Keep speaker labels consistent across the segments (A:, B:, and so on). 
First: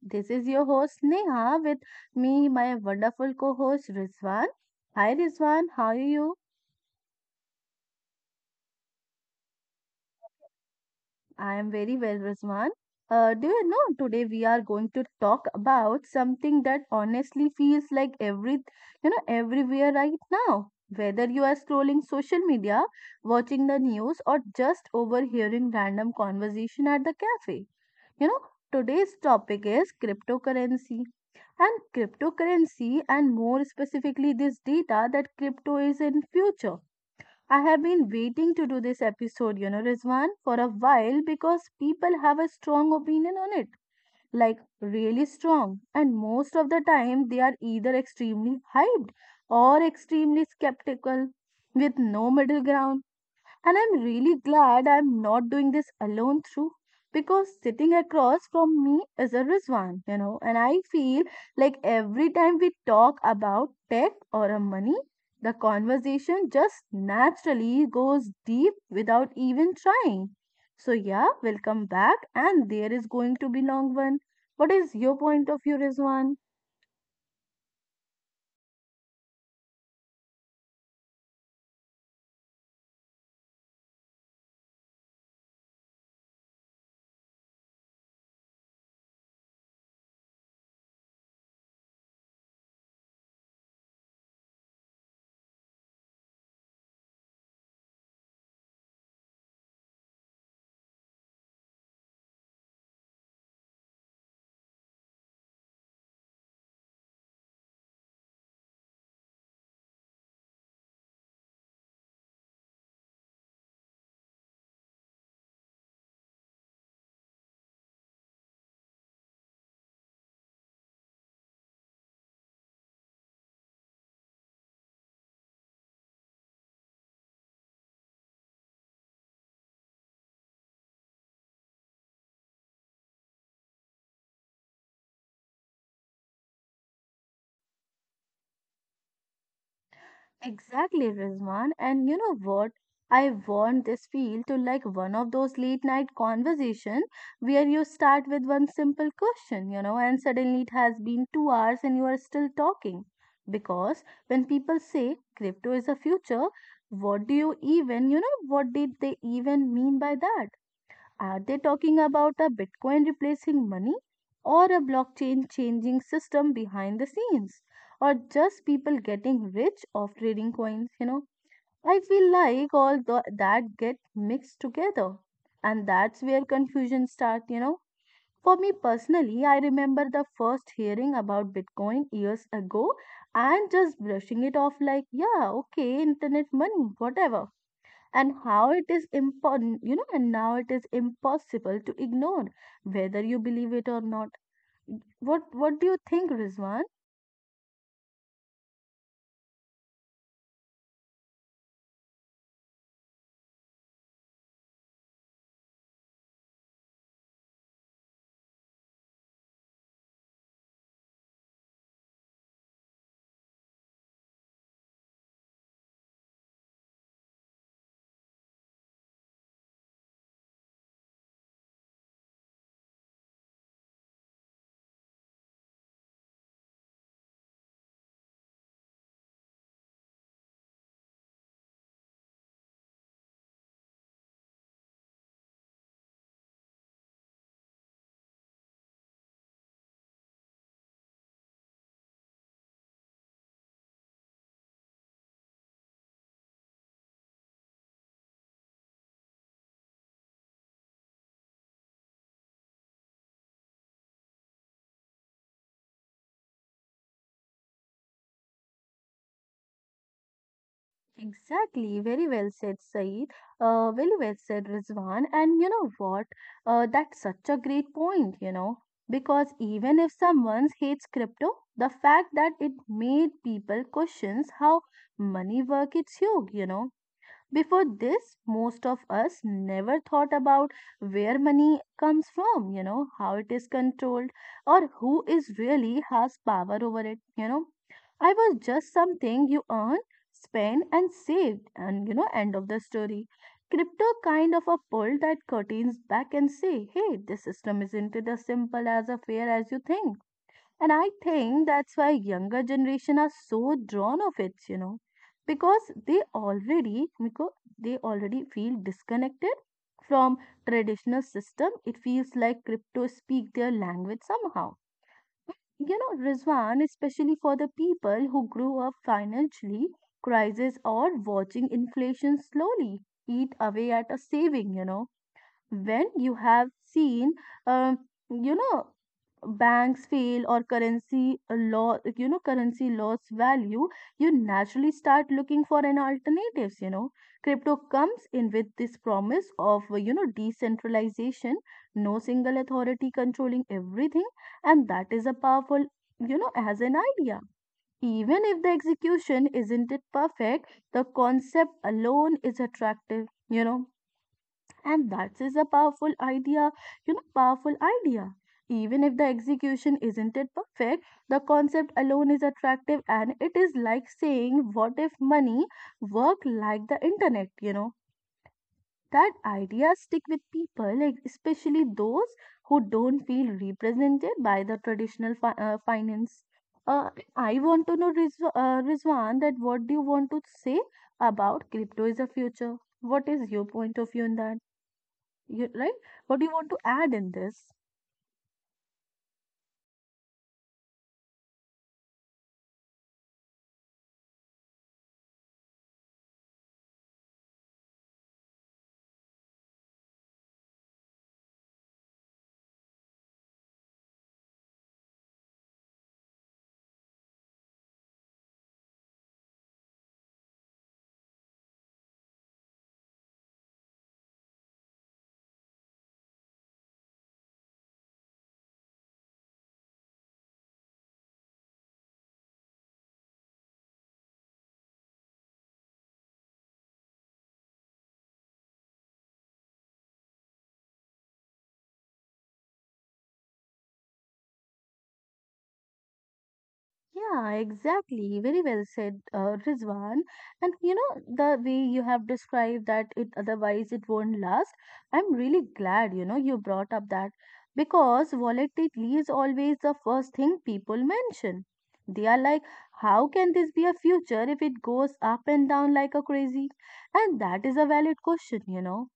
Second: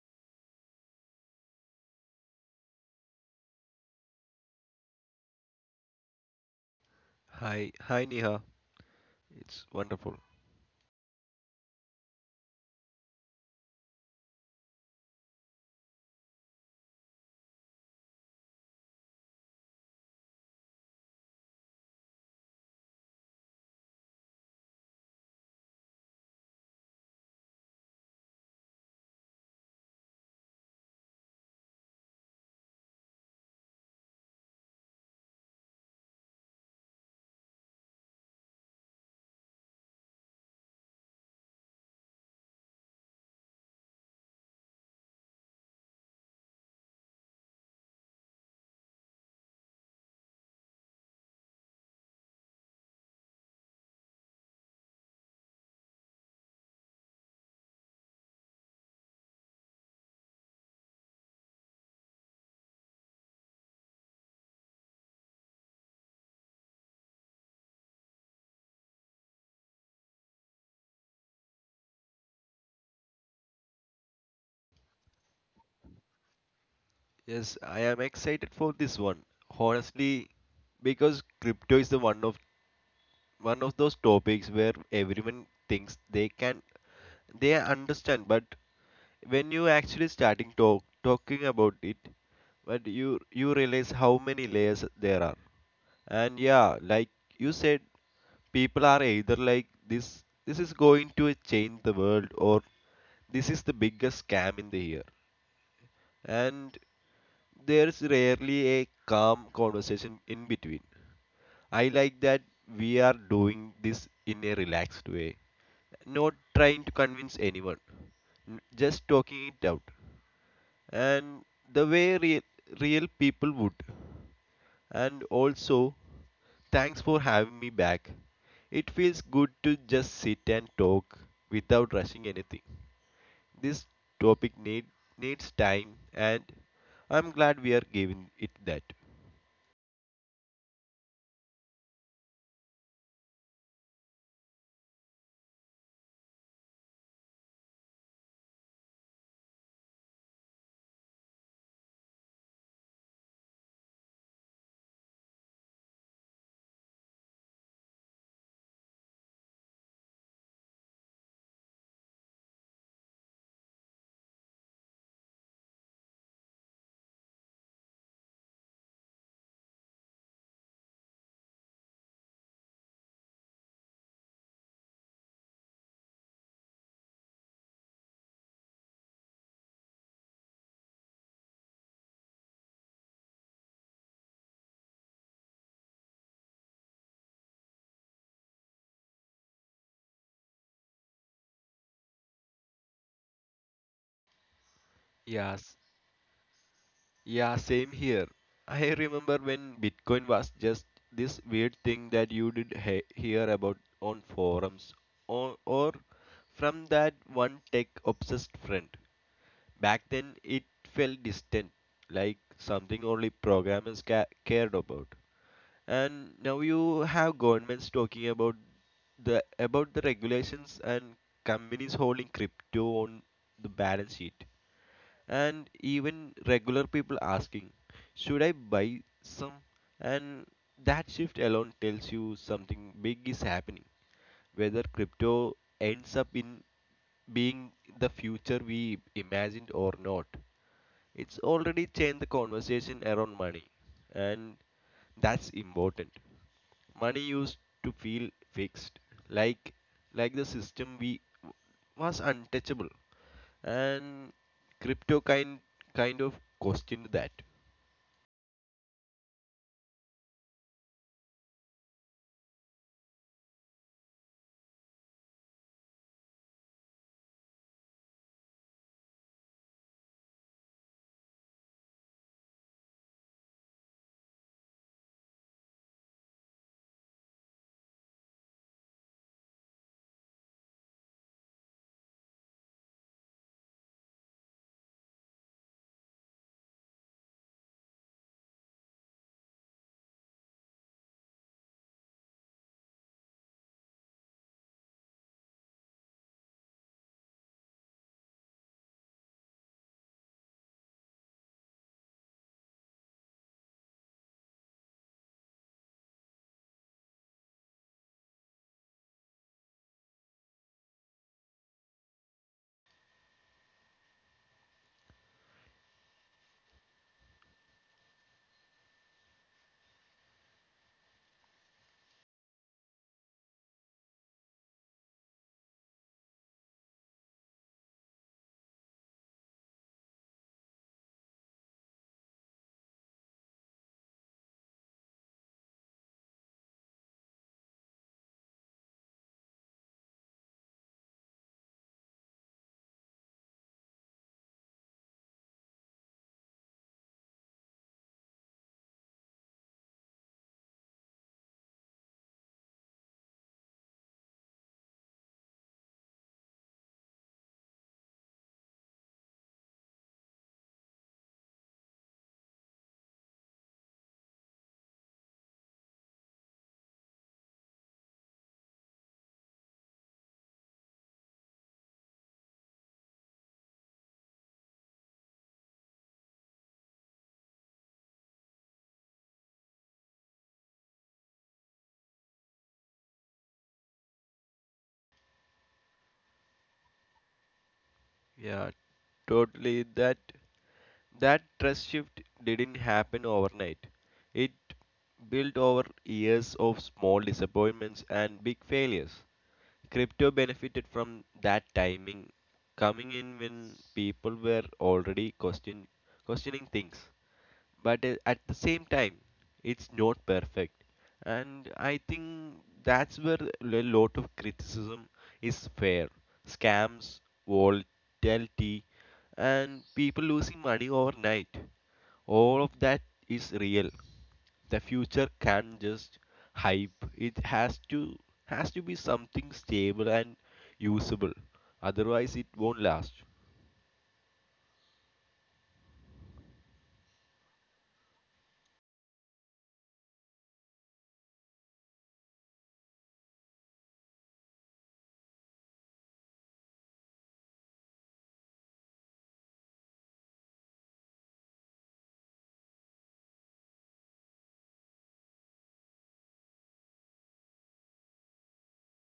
A: This is your host Neha with me, my wonderful co-host Rizwan. Hi Rizwan, how are you?
B: Hi, hi Neha. It's wonderful.
A: I am very well, Rizwan. Do you know today we are going to talk about something that honestly feels like everywhere right now. Whether you are scrolling social media, watching the news, or just overhearing random conversation at the cafe. You know, Today's topic is cryptocurrency, and more specifically this data that crypto is in future. I have been waiting to do this episode, Rizwan, for a while because people have a strong opinion on it. Like really strong. And most of the time they are either extremely hyped or extremely skeptical with no middle ground. And I'm really glad I'm not doing this alone through, because sitting across from me is a Rizwan, and I feel like every time we talk about tech or a money, the conversation just naturally goes deep without even trying. So yeah, we'll come back and there is going to be long one. What is your point of view, Rizwan?
B: Yes, I am excited for this one. Honestly, because crypto is the one of those topics where everyone thinks they understand, but when you actually starting talk talking about it, but you realize how many layers there are. And yeah, like you said, people are either like this is going to change the world or this is the biggest scam in the year and there's rarely a calm conversation in between. I like that we are doing this in a relaxed way, not trying to convince anyone, just talking it out, and the way real people would. And also, thanks for having me back. It feels good to just sit and talk without rushing anything. This topic needs time and I'm glad we are giving it that.
A: Exactly, Rizwan. And you know what? I want this feel to like one of those late night conversations where you start with one simple question, and suddenly it has been 2 hours and you are still talking. Because when people say crypto is the future, what do you even, you know, what did they even mean by that? Are they talking about a Bitcoin replacing money, or a blockchain changing system behind the scenes, or just people getting rich off trading coins? I feel like all the that get mixed together, and that's where confusion starts. For me personally, I remember the first hearing about Bitcoin years ago and just brushing it off like, yeah, okay, internet money, whatever, and how it is important, and now it is impossible to ignore, whether you believe it or not. what
B: Yes,
A: what do you think, rizwan?
B: yeah, same here. I remember when Bitcoin was just this weird thing that you hear about on forums or from that one tech obsessed friend. Back then, it felt distant, like something only programmers cared about. And now you have governments talking about the regulations and companies holding crypto on the balance sheet, and even regular people asking, should I buy some? And that shift alone tells you something big is happening. Whether crypto ends up in being the future we imagined or not, it's already changed the conversation around money, and that's important. Money used to feel fixed, like the system we was untouchable, and crypto kind of questioned that.
A: Exactly, very well said, saeed. Very well said, rizwan. And you know what? That's such a great point, because even if someone hates crypto, the fact that it made people questions how money work, it's huge, Before this, most of us never thought about where money comes from, how it is controlled, or who is really has power over it, I was just something you earn, spend, and saved, and end of the story. Crypto kind of a pull that curtains back and say, hey, this system isn't it as simple as a fair as you think, and I think that's why younger generation are so drawn of it, because they already feel disconnected from traditional system. It feels like crypto speak their language somehow. You know, Rizwan, especially for the people who grew up financially crisis or watching inflation slowly eat away at a saving, when you have seen um, you know banks fail or currency law, currency loss value. You naturally start looking for an alternatives, crypto comes in with this promise of, decentralization, no single authority controlling everything. And that is a powerful, as an idea. Even if the execution isn't it perfect, the concept alone is attractive, and that is a powerful idea, powerful idea. Even if the execution isn't it perfect, the concept alone is attractive, and it is like saying, what if money worked like the internet? That ideas stick with people, like especially those who don't feel represented by the traditional finance. uh, I want to know, rizwan, that what do you want to say about crypto is a future? What is your point of view in that? You, right? What do you want to add in this?
B: Yeah, totally. That trust shift didn't happen overnight. It built over years of small disappointments and big failures. Crypto benefited from that timing, coming in when people were already questioning things, but at the same time it's not perfect, and I think that's where a lot of criticism is fair. Scams, volatility, and people losing money overnight, all of that is real. The future can't just hype, it has to be something stable and usable, otherwise it won't last.
A: Yeah, exactly. Very well said, Rizwan. And you know, the way you have described that it otherwise it won't last, I'm really glad, you brought up that, because volatility is always the first thing people mention. They are like, how can this be a future if it goes up and down like a crazy? And that is a valid question, you know.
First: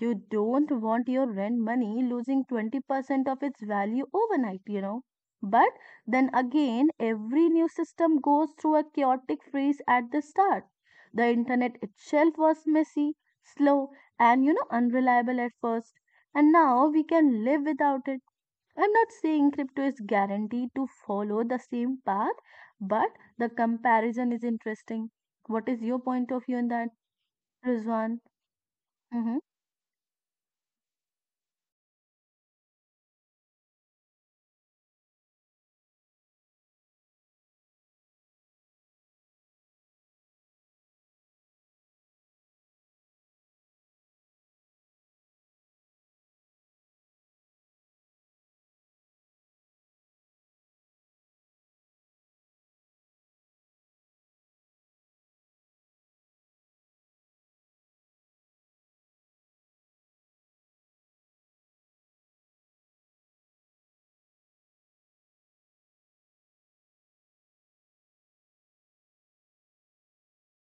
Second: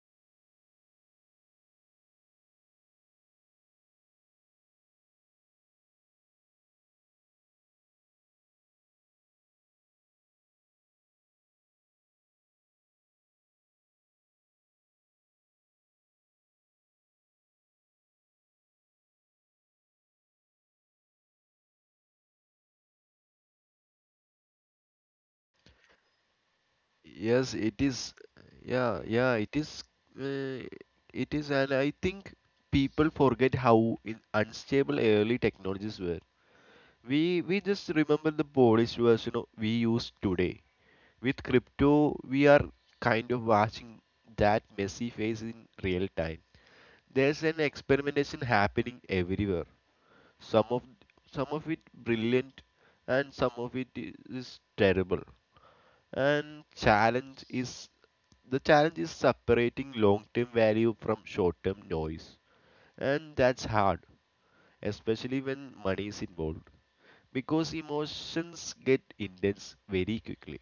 A: You don't want your rent money losing 20% of its value overnight. But then again, every new system goes through a chaotic phase at the start. The internet itself was messy, slow, and unreliable at first. And now we can live without it. I'm not saying crypto is guaranteed to follow the same path, but the comparison is interesting. What is your point of view on that,
B: Yes, it is.
A: Rizwan?
B: Yeah, yeah,
A: Mm-hmm.
B: it is. Uh, it is, and I think people forget how in unstable early technologies were. We just remember the Polish version we use today. With crypto, we are kind of watching that messy phase in real time. There's an experimentation happening everywhere. Some of some of it brilliant, and some of it is terrible. And challenge is the challenge is separating long term value from short term noise. And that's hard, especially when money is involved, because emotions get intense very quickly.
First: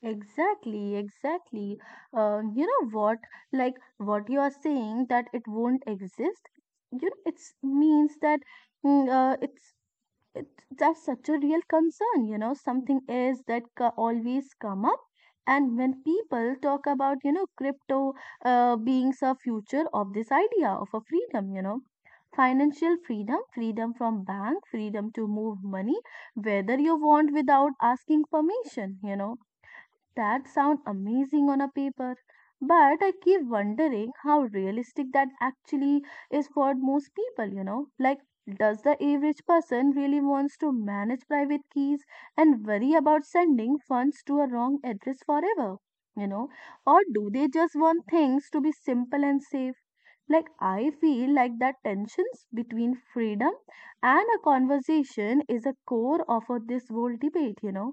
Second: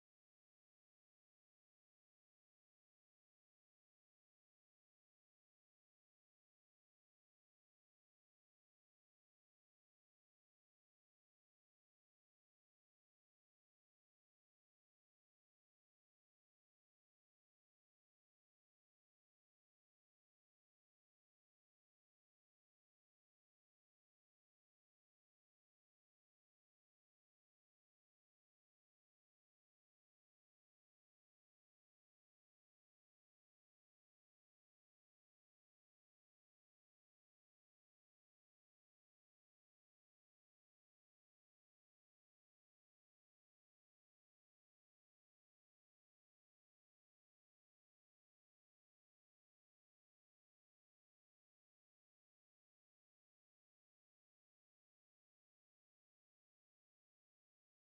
A: Exactly, exactly. You know what? Like what you are saying that it won't exist. It's means mm, uh, it's it, that's such a real concern. Something is that always come up, and when people talk about, crypto being a future of this idea of a freedom, financial freedom, freedom from bank, freedom to move money whether you want without asking permission. That sounds amazing on a paper, but I keep wondering how realistic that actually is for most people? Like, does the average person really wants to manage private keys and worry about sending funds to a wrong address forever? You know, or do they just want things to be simple and safe? Like, I feel like that tensions between freedom and a conversation is a core of this whole debate?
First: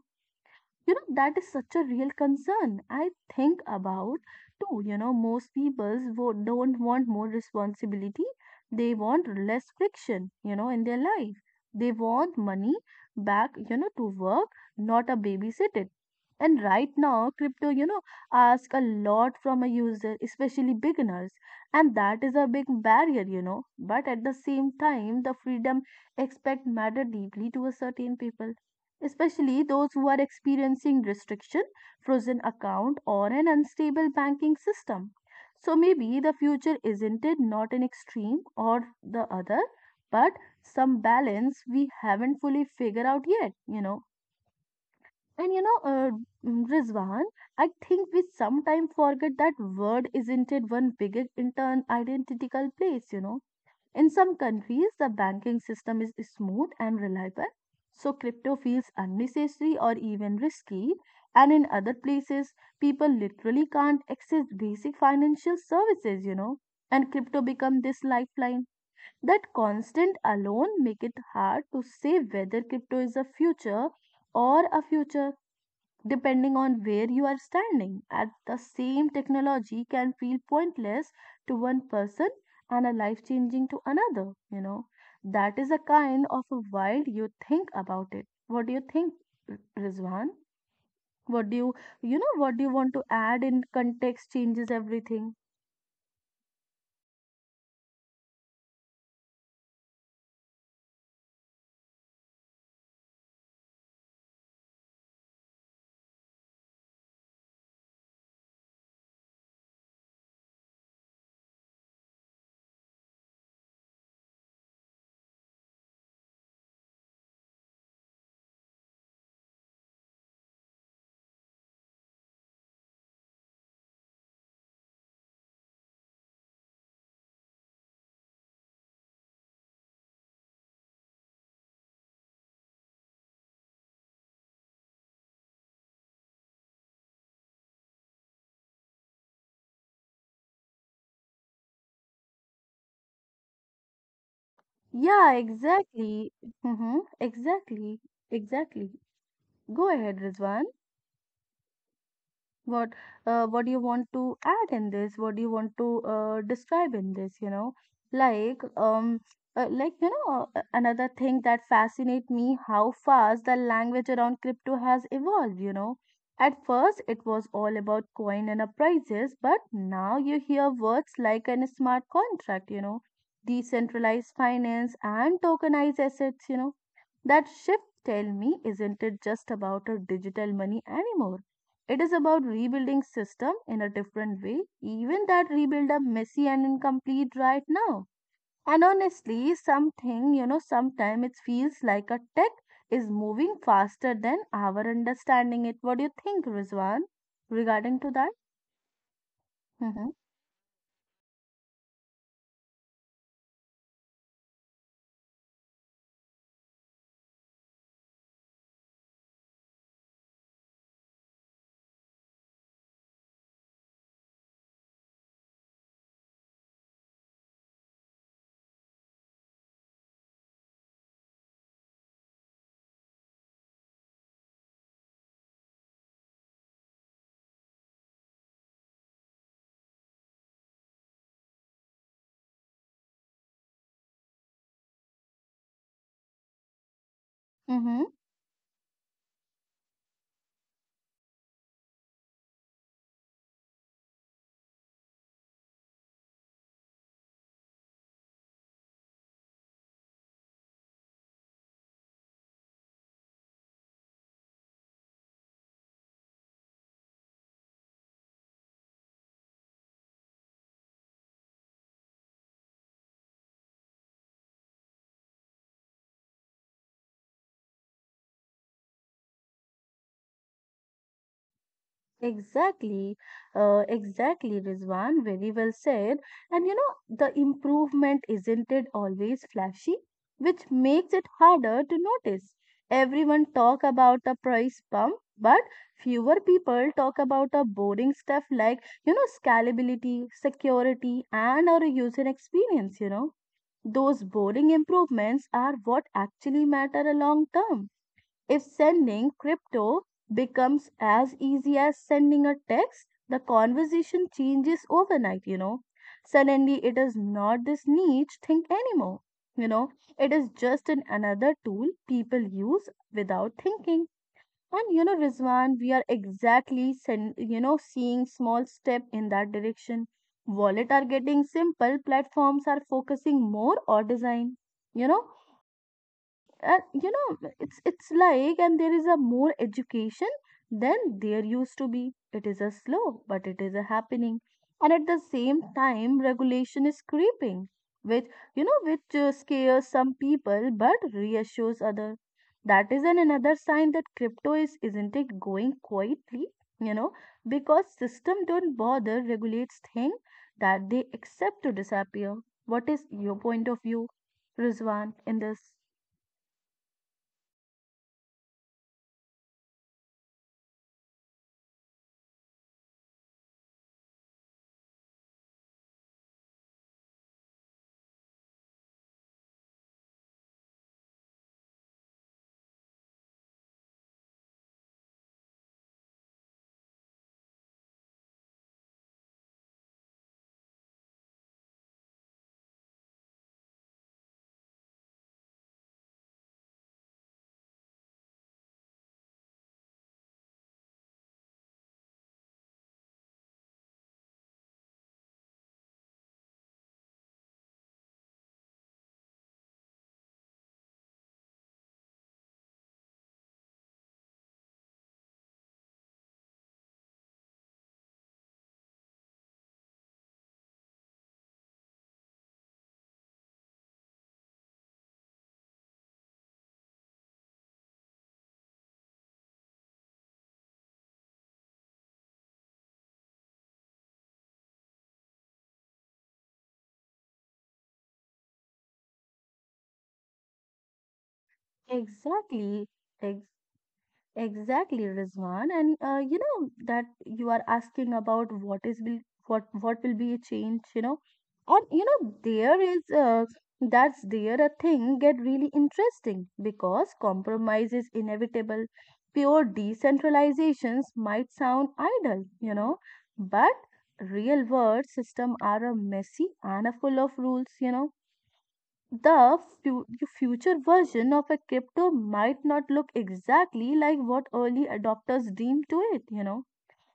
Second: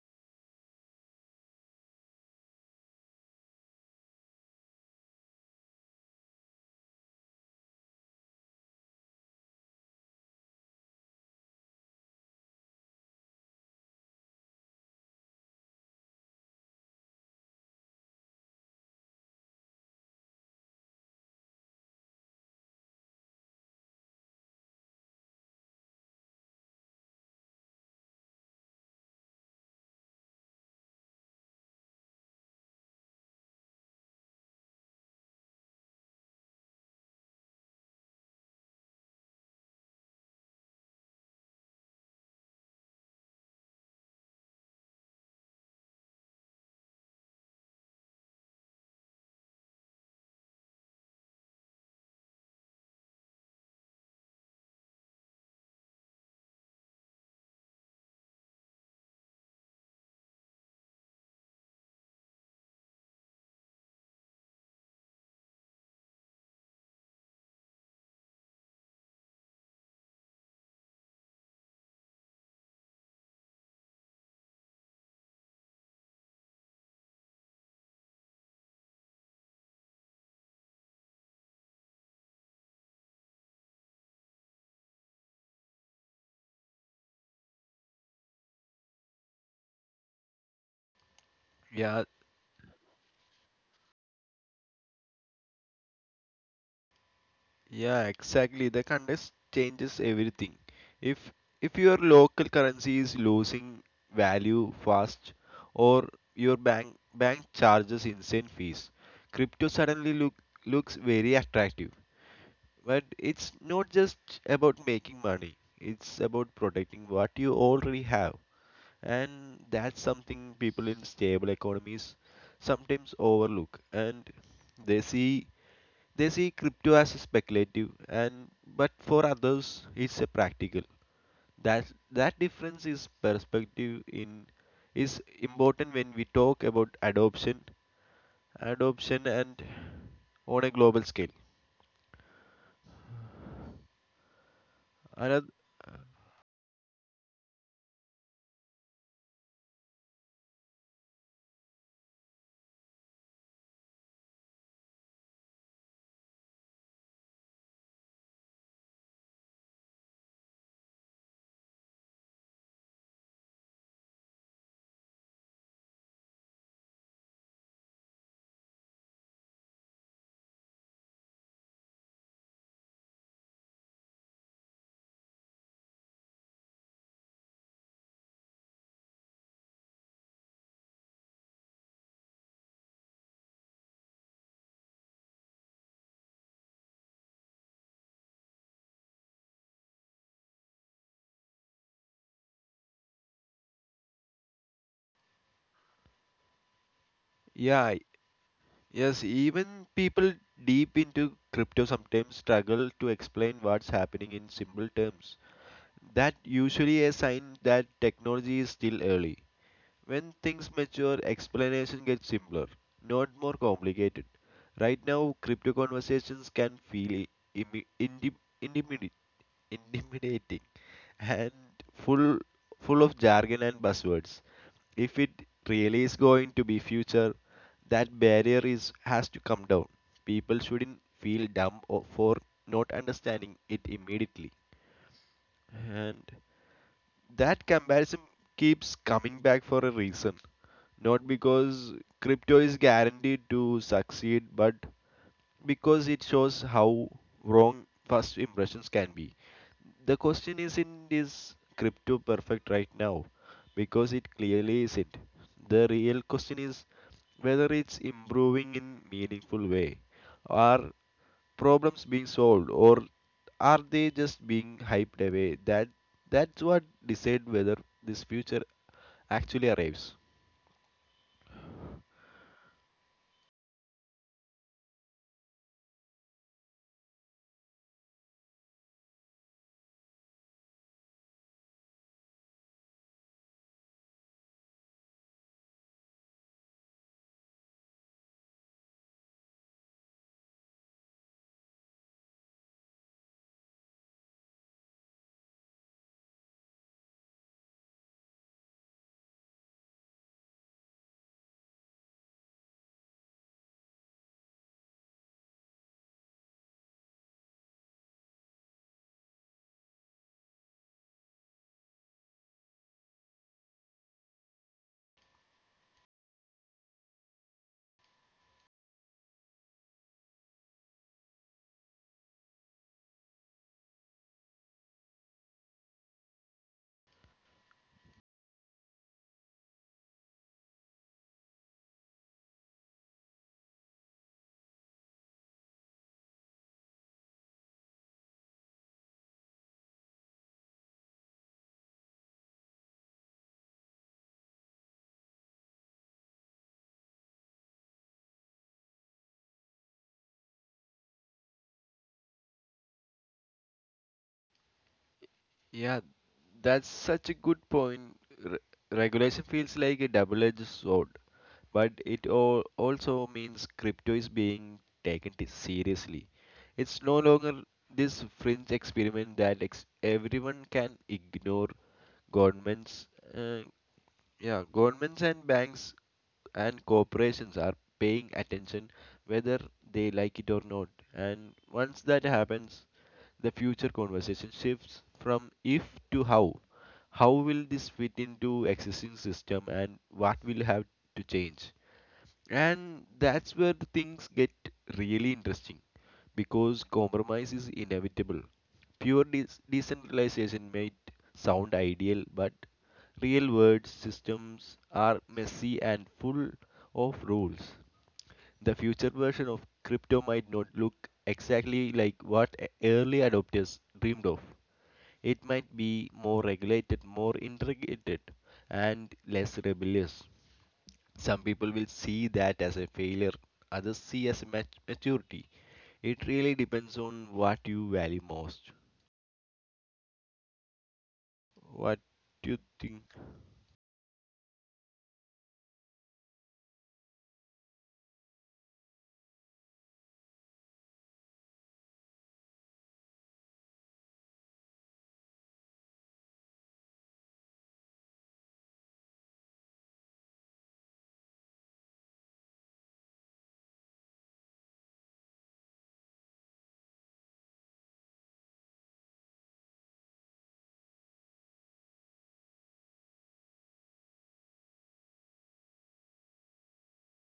A: That is such a real concern I think about too, most people don't want more responsibility. They want less friction, in their life. They want money back, to work, not a babysitter. And right now crypto, ask a lot from a user, especially beginners. And that is a big barrier, but at the same time the freedom expect matter deeply to a certain people, especially those who are experiencing restriction, frozen account, or an unstable banking system. So maybe the future isn't it not an extreme or the other, but some balance we haven't fully figured out yet. And Rizwan, I think we sometimes forget that word isn't it one big intern identical place. In some countries, the banking system is smooth and reliable, so crypto feels unnecessary or even risky. And in other places, people literally can't access basic financial services. And crypto become this lifeline. That constant alone make it hard to say whether crypto is a future or a future depending on where you are standing. At the same technology can feel pointless to one person and a life changing to another. That is a kind of a wild you think about it. What do you think, Rizwan? What do you
B: Yeah,
A: what do you want to add in context changes everything?
B: yeah, exactly. The context changes everything. If if your local currency is losing value fast or your bank charges insane fees, crypto suddenly looks very attractive. But it's not just about making money, it's about protecting what you already have. And that's something people in stable economies sometimes overlook. And they see they see crypto as speculative and but for others it's a practical. That that difference is perspective in is important when we talk about adoption and on a global scale.
A: Yeah,
B: Another
A: exactly. Mm-hmm, exactly. Exactly. Go ahead, Rizwan. what what do you want to add in this? What do you want to describe in this? Like, like, another thing that fascinate me, how fast the language around crypto has evolved. At first it was all about coin and prices, but now you hear words like an smart contract, decentralized finance and tokenized assets. That shift, tell me, isn't it just about a digital money anymore? It is about rebuilding system in a different way, even that rebuild are messy and incomplete right now. And honestly, something, sometimes it feels like a tech is moving faster than our understanding it. What do you think, Rizwan,
B: yeah,
A: regarding to that?
B: yes, even
A: Mm-hmm.
B: people deep into crypto sometimes struggle to explain what's happening in simple terms. That usually a sign that technology is still early. When things mature, explanation gets simpler, not more complicated. Right now, crypto conversations can feel imi- intim- intimidi- intimidating and full full of jargon and buzzwords. If it really is going to be future, that barrier is has to come down. People shouldn't feel dumb or for not understanding it immediately, and that
A: Mm-hmm.
B: comparison keeps coming back for a reason. Not because crypto is guaranteed to succeed, but because it shows how wrong first impressions can be. The question isn't is crypto perfect right now, because it clearly isn't. The real question is whether it's improving in meaningful way. Are problems being solved, or are they just being hyped away? That's what decide whether this future actually arrives.
A: Exactly, exactly, Rizwan. Very well said. And the improvement isn't it always flashy, which makes it harder to notice. Everyone talk about the price bump, but fewer people talk about the boring stuff like, scalability, security, and our user experience. Those boring improvements are what actually matter a long term. If sending crypto becomes as easy as sending a text, the conversation changes overnight. Suddenly, it is not this niche thing anymore. You know, it is just an another tool people use without thinking. And Rizwan, we are exactly, seeing small step in that direction. Wallet are getting simple, platforms are focusing more on design. You know, it's like and there is a more education than there used to be. It is a slow but it is a happening. And at the same time regulation is creeping, which scares some people but reassures other. That is an another sign that crypto is isn't it going quietly, you know because system don't bother regulates thing that they accept to disappear. What is your point of view, Rizwan, in this?
B: Yeah, that's such a good point. Re- Regulation feels like a double-edged sword, but it all also means crypto is being taken seriously. It's no longer this fringe experiment that everyone can ignore. Governments, uh, yeah, governments and banks and corporations are paying attention, whether they like it or not. And once that happens, the future conversation shifts from if to how. How will this fit into existing system, and what will have to change? And that's where the things get really interesting, because compromise is inevitable. Pure decentralization might sound ideal, but real world systems are messy and full of rules. The future version of crypto might not look exactly like what early adopters dreamed of. It might be more regulated, more integrated, and less rebellious. Some people will see that as a failure, others see as maturity. It really depends on what you value most. What do you think?
A: Exactly, ex- exactly, Rizwan. And you know that you are asking about what is will what will be a change, you know, and you know there is that's there a thing get really interesting because compromise is inevitable. Pure decentralizations might sound idle, you know, but real world system are a messy and a full of rules, you know. the fu- Future version of a crypto might not look exactly like what early adopters dreamed to it, you know.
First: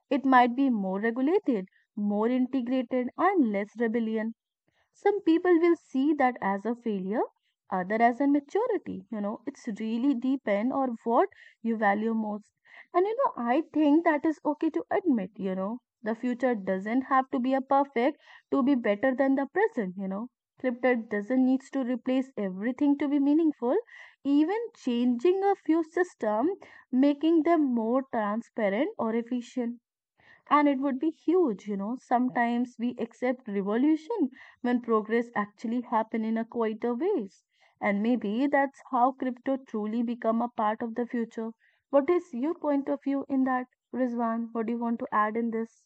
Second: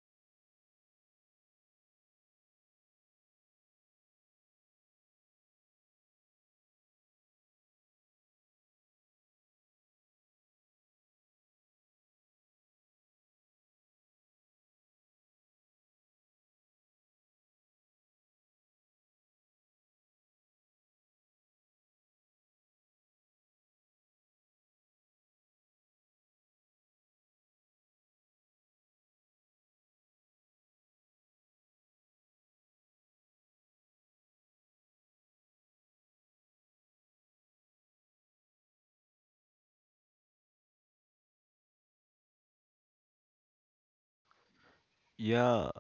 A: It might be more regulated, more integrated and less rebellion. Some people will see that as a failure, other as a maturity, you know. It's really depend on what you value most. And you know I think that is okay to admit, you know, the future doesn't have to be a perfect to be better than the present, you know. Scripted doesn't needs to replace everything to be meaningful. Even changing a few system, making them more transparent or efficient, and it would be huge, you know. Sometimes we accept revolution when progress actually happen in a quieter ways. And maybe that's how crypto truly become a part of the future. What is your point of view in that, Rizwan? What do you want to add in
B: Yeah,
A: this?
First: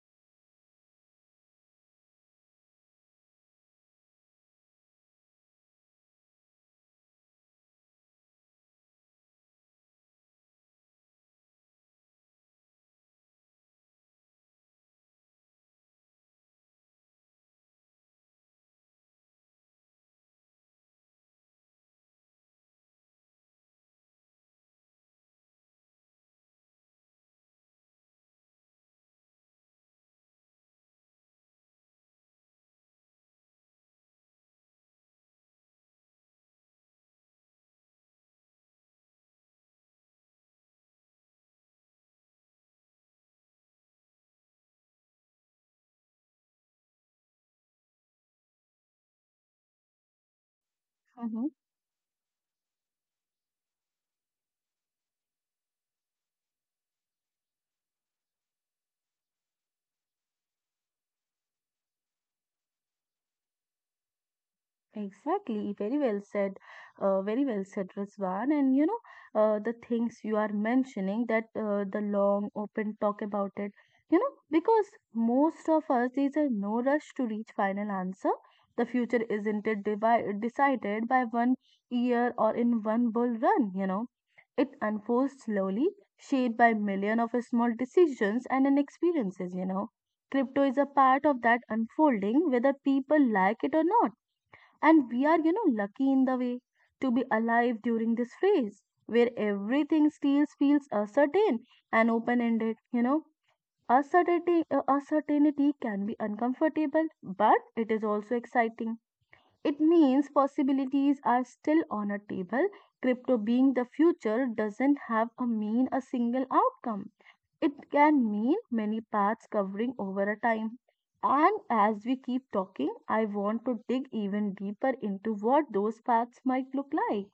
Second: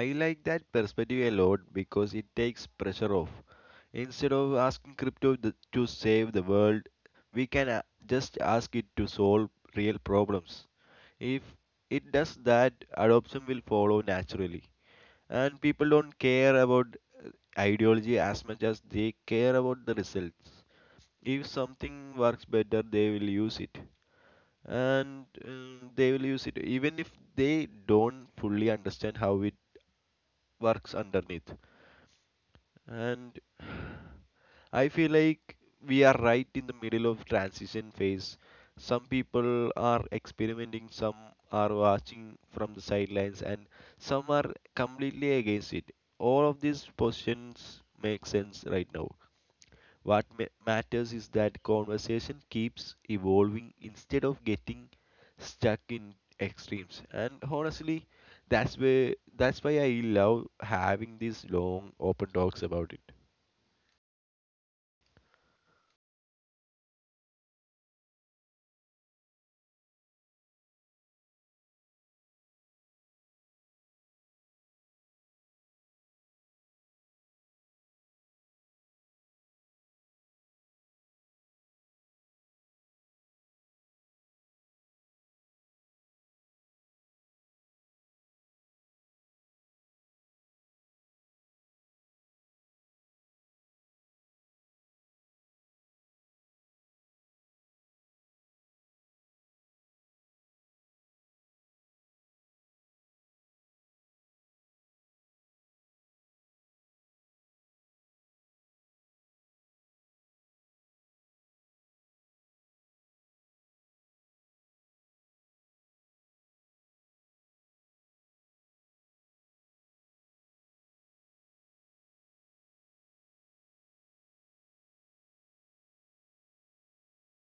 B: I like that perspective a lot, because it takes pressure off. Instead of asking crypto to save the world, we can just ask it to solve real problems. If it does that, adoption will follow naturally, and people don't care about uh, ideology as much as they care about the results. If something works better, they will use it, and they will use it even if they don't fully understand how it works underneath. And I feel like we are right in the middle of transition phase. Some people are experimenting, some are watching from the sidelines, and some are completely against it. All of these positions make sense right now. What matters is
A: Mm-hmm.
B: that conversation keeps evolving instead of getting stuck in extremes. And honestly, that's where that's why I love having these long open talks about it.
A: Exactly, very well said, Rizwan. And you know, the things you are mentioning that the long open talk about it, you know, because most of us is a no rush to reach final answer. The future isn't it decided by one year or in one bull run, you know. It unfolds slowly, shaped by million of small decisions and an experiences, you know. Crypto is a part of that unfolding, whether people like it or not. And we are, you know, lucky in the way to be alive during this phase where everything still feels uncertain and open ended, you know. Uncertainty, uncertainty can be uncomfortable, but it is also exciting. It means possibilities are still on a table. Crypto being the future doesn't have a mean a single outcome. It can mean many paths covering over a time. And as we keep talking, I want to dig even deeper into what those paths might look like,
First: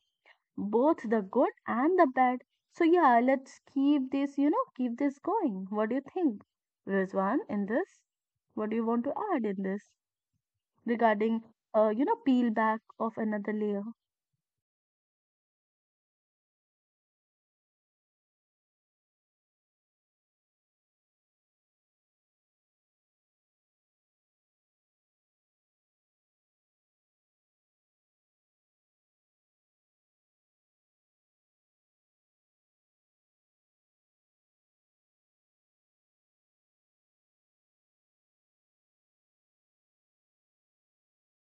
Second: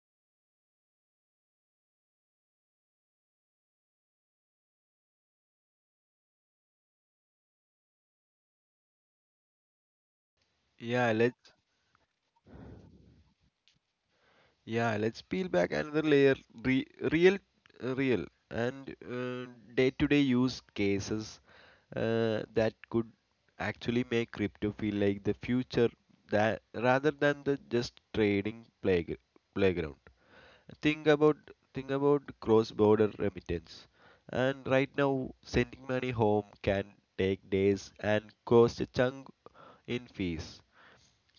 A: both the good and the bad. So yeah, let's keep this, you know, keep this going. What do you think, Rizwan, in this? What do you want to add in this
B: Yeah,
A: regarding,
B: let's
A: you know, peel back of another layer?
B: yeah, let's peel back another layer. Re- real, Real, and day-to-day use cases that could actually make crypto feel like the future, that rather than the just trading playground. Think about think about cross-border remittance, and right now sending money home can take days and cost a chunk in fees.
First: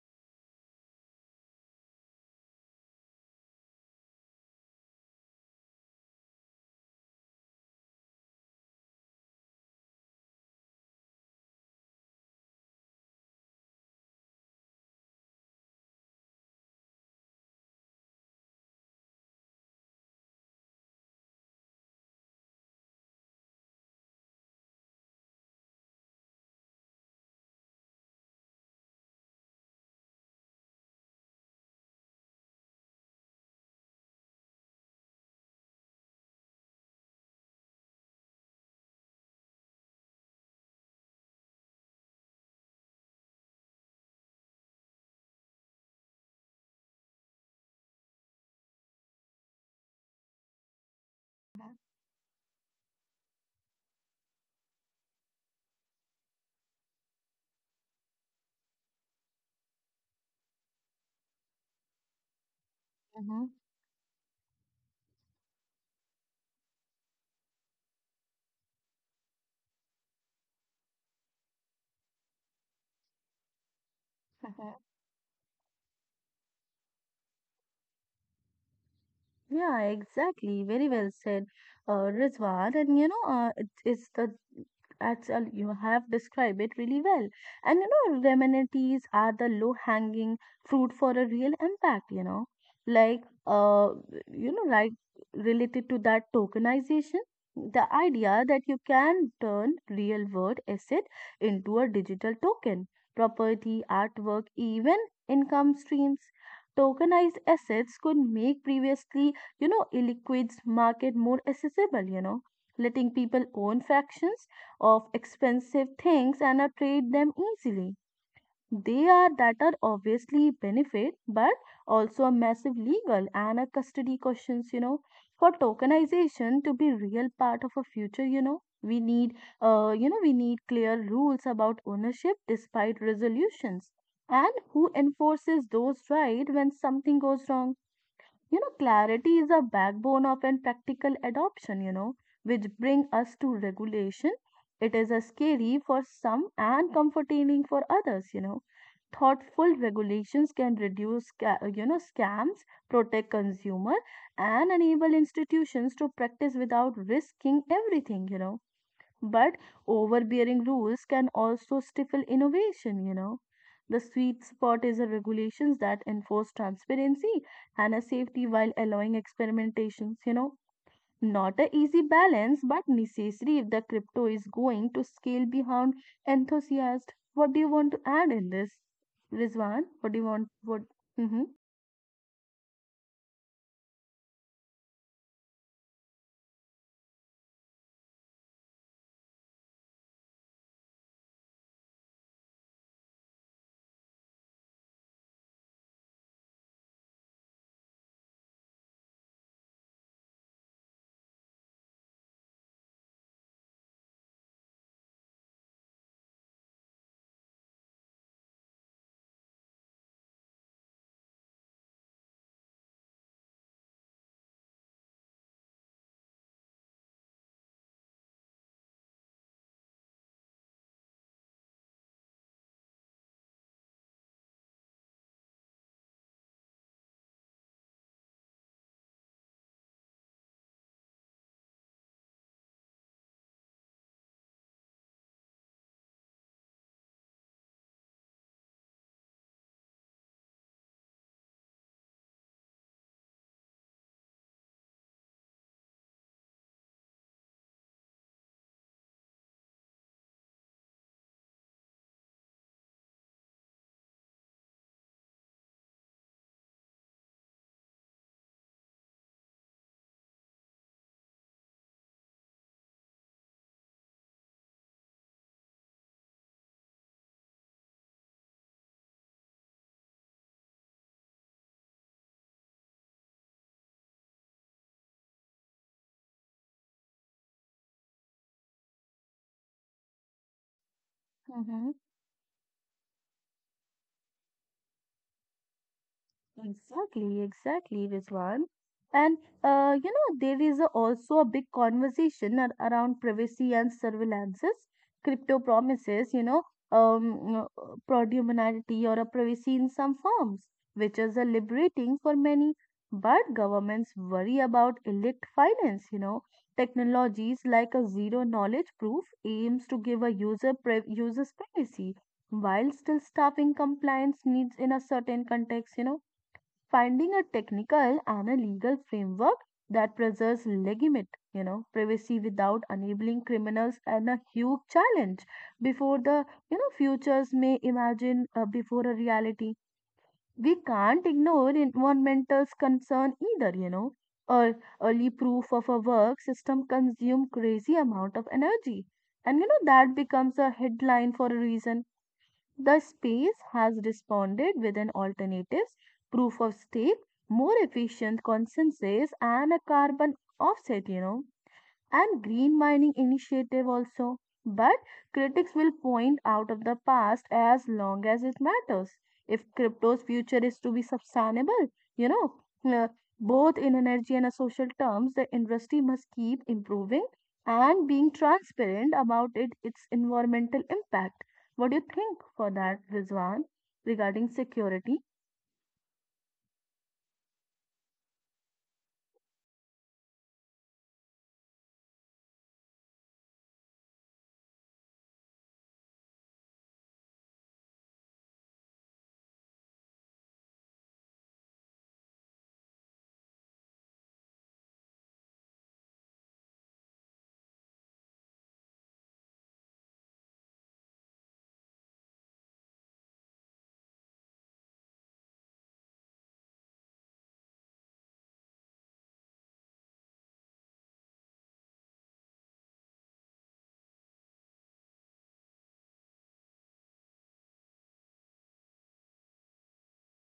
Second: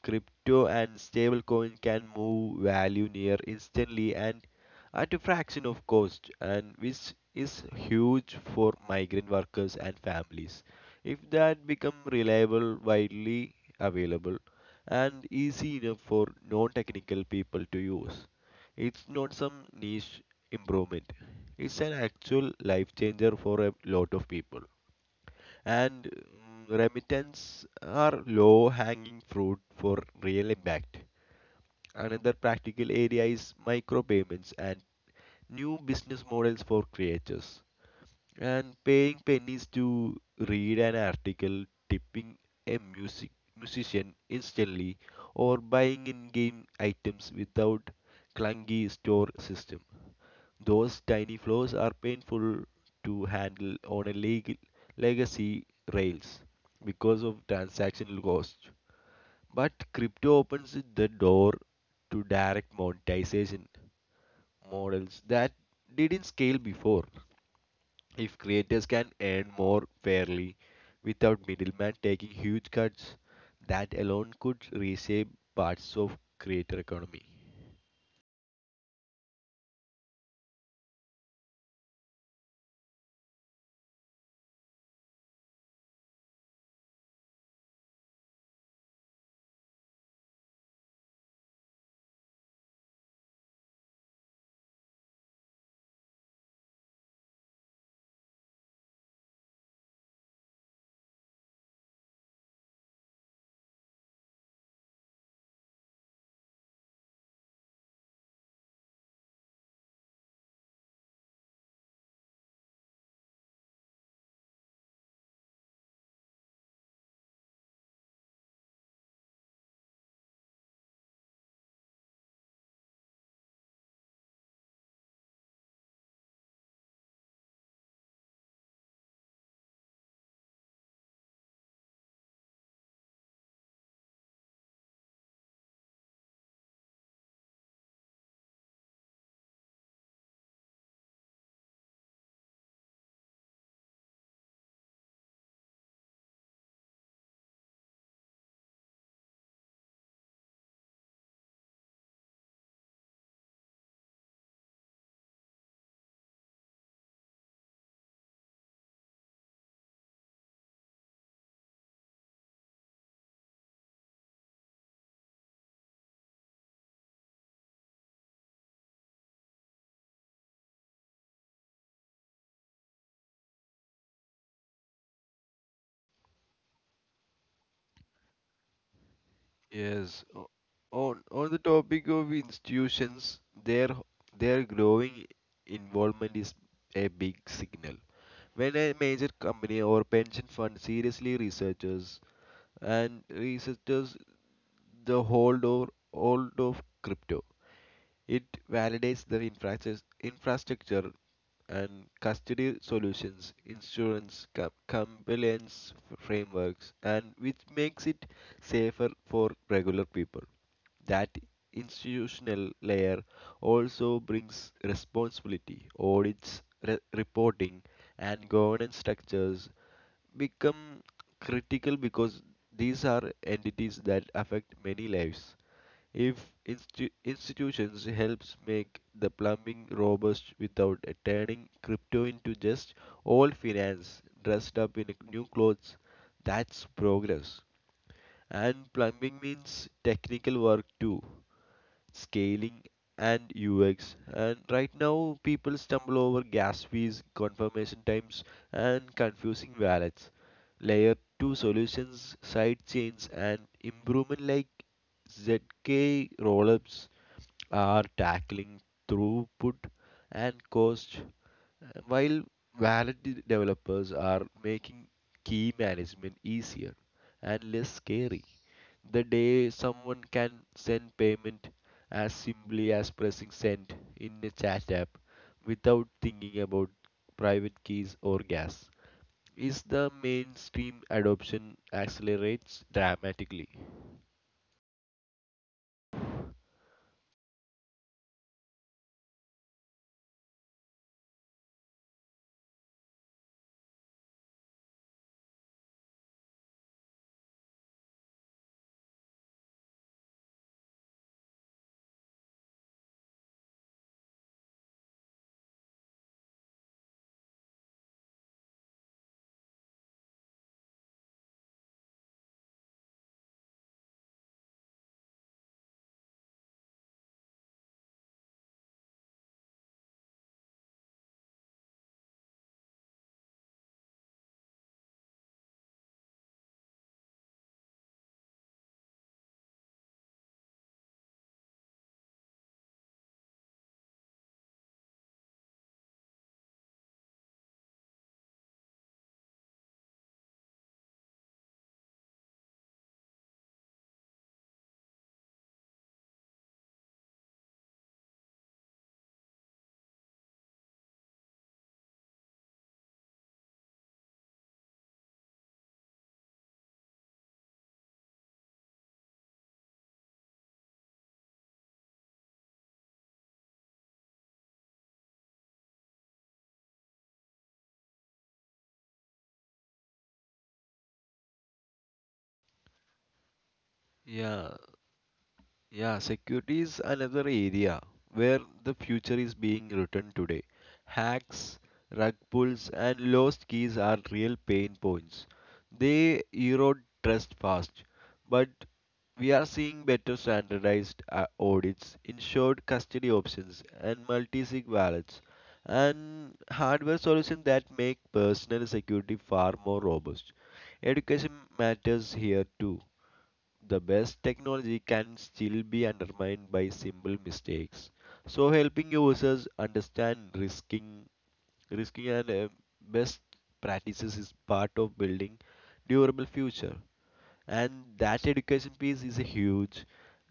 B: Crypto and stablecoin can move value near instantly and at a fraction of cost, and which is huge for migrant workers and families. If that become reliable, widely available, and easy enough for non-technical people to use, it's not some niche improvement. It's an actual life changer for a lot of people, and remittance are low hanging fruit for real impact. Another practical area is micropayments and new business models for creators, and paying pennies to read an article, tipping a musician instantly, or buying in-game items without clunky store system. Those tiny flaws are painful to handle on a legacy rails because of transactional cost. But crypto opens the door to direct
A: Mm-hmm.
B: monetization models that didn't scale before. If creators can earn more fairly without middlemen taking huge cuts, that alone could reshape parts of creator economy.
A: Yeah, exactly. Very well said, Rizwan. And you know, it's the actual you have described it really well. And you know, remedies are the low-hanging fruit for a real impact. You know, like uh, like related to that tokenization, the idea that you can turn real-world asset into a digital token, property, artwork, even income streams tokenized assets could make previously, you know, illiquids market more accessible, you know, letting people own fractions of expensive things and trade them easily. They are that are obviously benefit, but also a massive legal and a custody questions, you know. For tokenization to be real part of a future, you know, we need clear rules about ownership despite resolutions. And who enforces those right when something goes wrong? You know, clarity is a backbone of an practical adoption, you know, which bring us to regulation. It is a scary for some and comforting for others, you know. Thoughtful regulations can reduce, you know, scams, protect consumer, and enable institutions to practice without risking everything, you know. But overbearing rules can also stifle innovation, you know. The sweet spot is a regulations that enforce transparency and a safety while allowing experimentations, you know. Not a easy balance, but necessary if the crypto is going to scale beyond enthusiasts. What do you want to add in this? Rizwan, what do you
B: Yes,
A: want? What? Mm-hmm.
B: on the topic of institutions, their their growing involvement is a big signal. When a major company or pension fund seriously researches the hold of crypto, it validates the infrastructure and custody solutions, insurance, compliance frameworks, and which makes it safer for regular people. That institutional layer also brings responsibility, audits, reporting, and governance structures become critical, because these are entities that affect many lives. If institutions helps make the plumbing robust without turning crypto into just old finance dressed up in new clothes, that's progress. And plumbing means technical work too, scaling and UX. And right now, people stumble over gas fees, confirmation times, and confusing wallets. Layer 2 solutions, side chains, and improvement like ZK rollups are tackling throughput and cost, while valid developers are making key management easier and less scary. The day someone can send payment as simply as pressing send in a chat app without thinking about private keys or gas is the mainstream adoption
A: Mm-hmm.
B: accelerates dramatically.
A: Exactly, exactly, Rizwan. And you know, there is also a big conversation around privacy and surveillances, crypto promises, um, uh, predominancy or a privacy in some forms, which is a liberating for many. But governments worry about illicit finance, you know. Technologies like a zero knowledge proof aims to give a user's privacy, while still staffing compliance needs in a certain context, you know. Finding a technical and a legal framework that preserves legitimate, you know, privacy without enabling criminals and a huge challenge before the, you know, futures may imagine before a reality. We can't ignore environmental concern either, you know. Or early proof of a work system consume crazy amount of energy. And you know that becomes a headline for a reason. The space has responded with an alternatives, proof of stake, more efficient consensus, and a carbon offset, you know, and green mining initiative also. But critics will point out of the past as long as it matters. If crypto's future is to be sustainable, you know, uh, both in energy and a social terms, the industry must keep improving and being transparent about it, its environmental impact. What do you think for that, Rizwan, regarding
B: Yeah,
A: security?
B: yeah, security is another area where the future is being written today. Hacks, rug pulls, and lost keys are real pain points. They erode trust fast, but we are seeing better standardized audits, insured custody options, and multi-sig wallets, and hardware solutions that make personal security far more robust. Education matters here too, the best technology can still be undermined by simple mistakes. So helping users understand risking and best practices is part of building durable future. And that education piece is a huge.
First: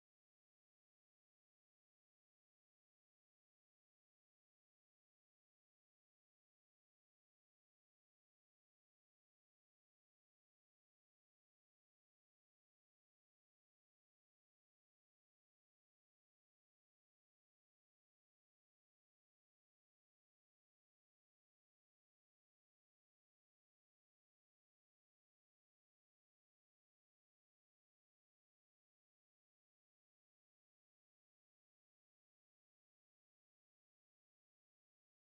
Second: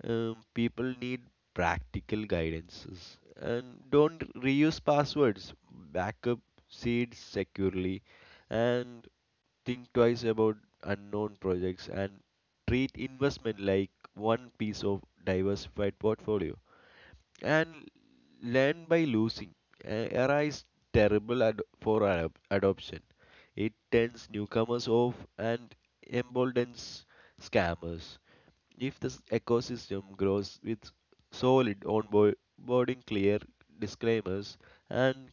B: People need practical guidances, and don't reuse passwords. Backup seeds securely, and think twice about unknown projects, and treat investment like one piece of diversified portfolio, and learn by losing. Era is terrible for adoption. It turns newcomers off and emboldens scammers. If this ecosystem grows with solid onboarding, clear disclaimers, and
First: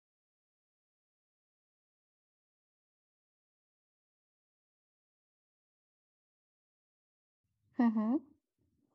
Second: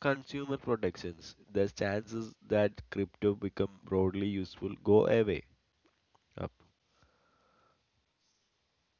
B: consumer protections, the chances that crypto become broadly useful go away up.
A: Mm-hmm.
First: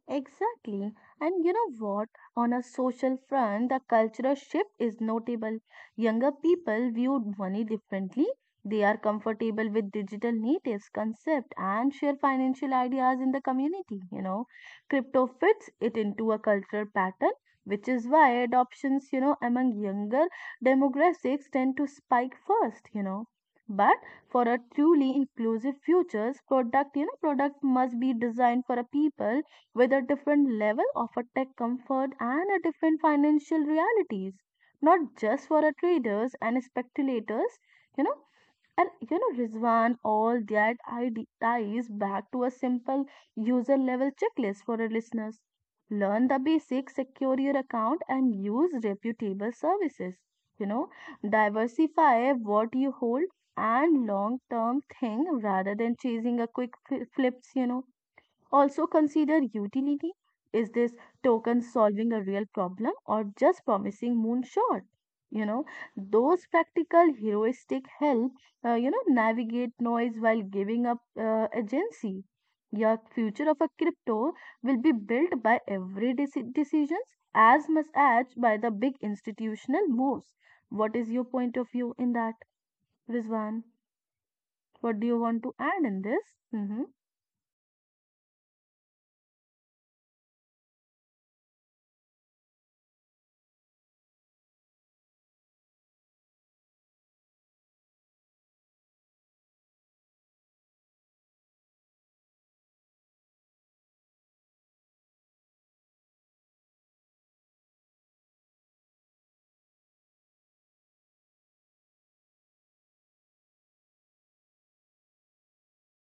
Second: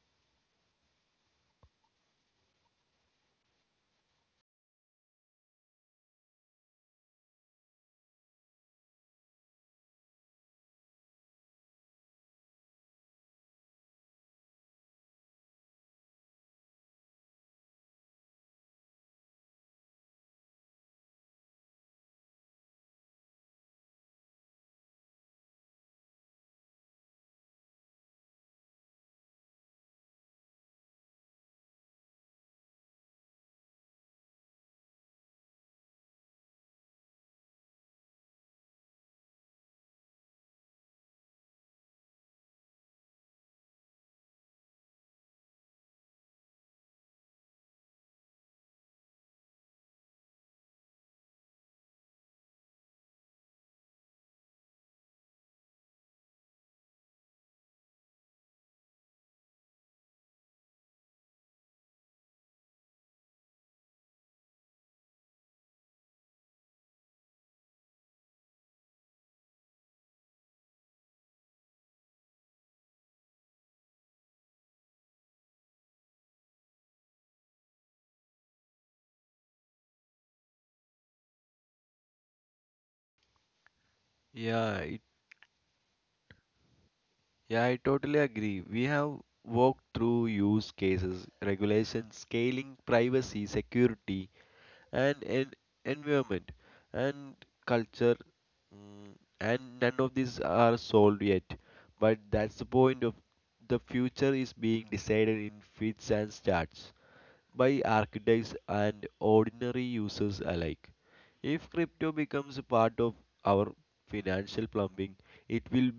A: Exactly. And you know what? On a social front, the cultural shift is notable. Younger people view money differently. They are comfortable with digital natives concept and share financial ideas in the community, you know. Crypto fits it into a cultural pattern, which is why adoptions, you know, among younger demographics tend to spike first, you know. But for a truly inclusive futures, product, you know, product must be designed for a people with a different level of a tech comfort and a different financial realities, not just for a traders and speculators, you know. And you know, Rizwan, all that ties back to a simple user level checklist for our listeners. Learn the basics, secure your account, and use reputable services. You know, diversify what you hold and long term thing rather than chasing a quick flips, you know. Also consider utility. Is this token solving a real problem or just promising moonshot? You know, those practical heuristic help, you know, navigate noise while giving up agency. Your future of a crypto will be built by every decisions as much as by the big institutional moves. What is your point of view in that, Rizwan?
B: Yeah,
A: What
B: it,
A: do you want to add in this? Mm-hmm.
B: yeah, I totally agree. We have walked through use cases, regulation, scaling, privacy, security, and environment and culture, mm, and none of these are solved yet. But that's the point of the future is being decided in fits and starts. By architects and ordinary users alike. If crypto becomes a part of our financial plumbing, it will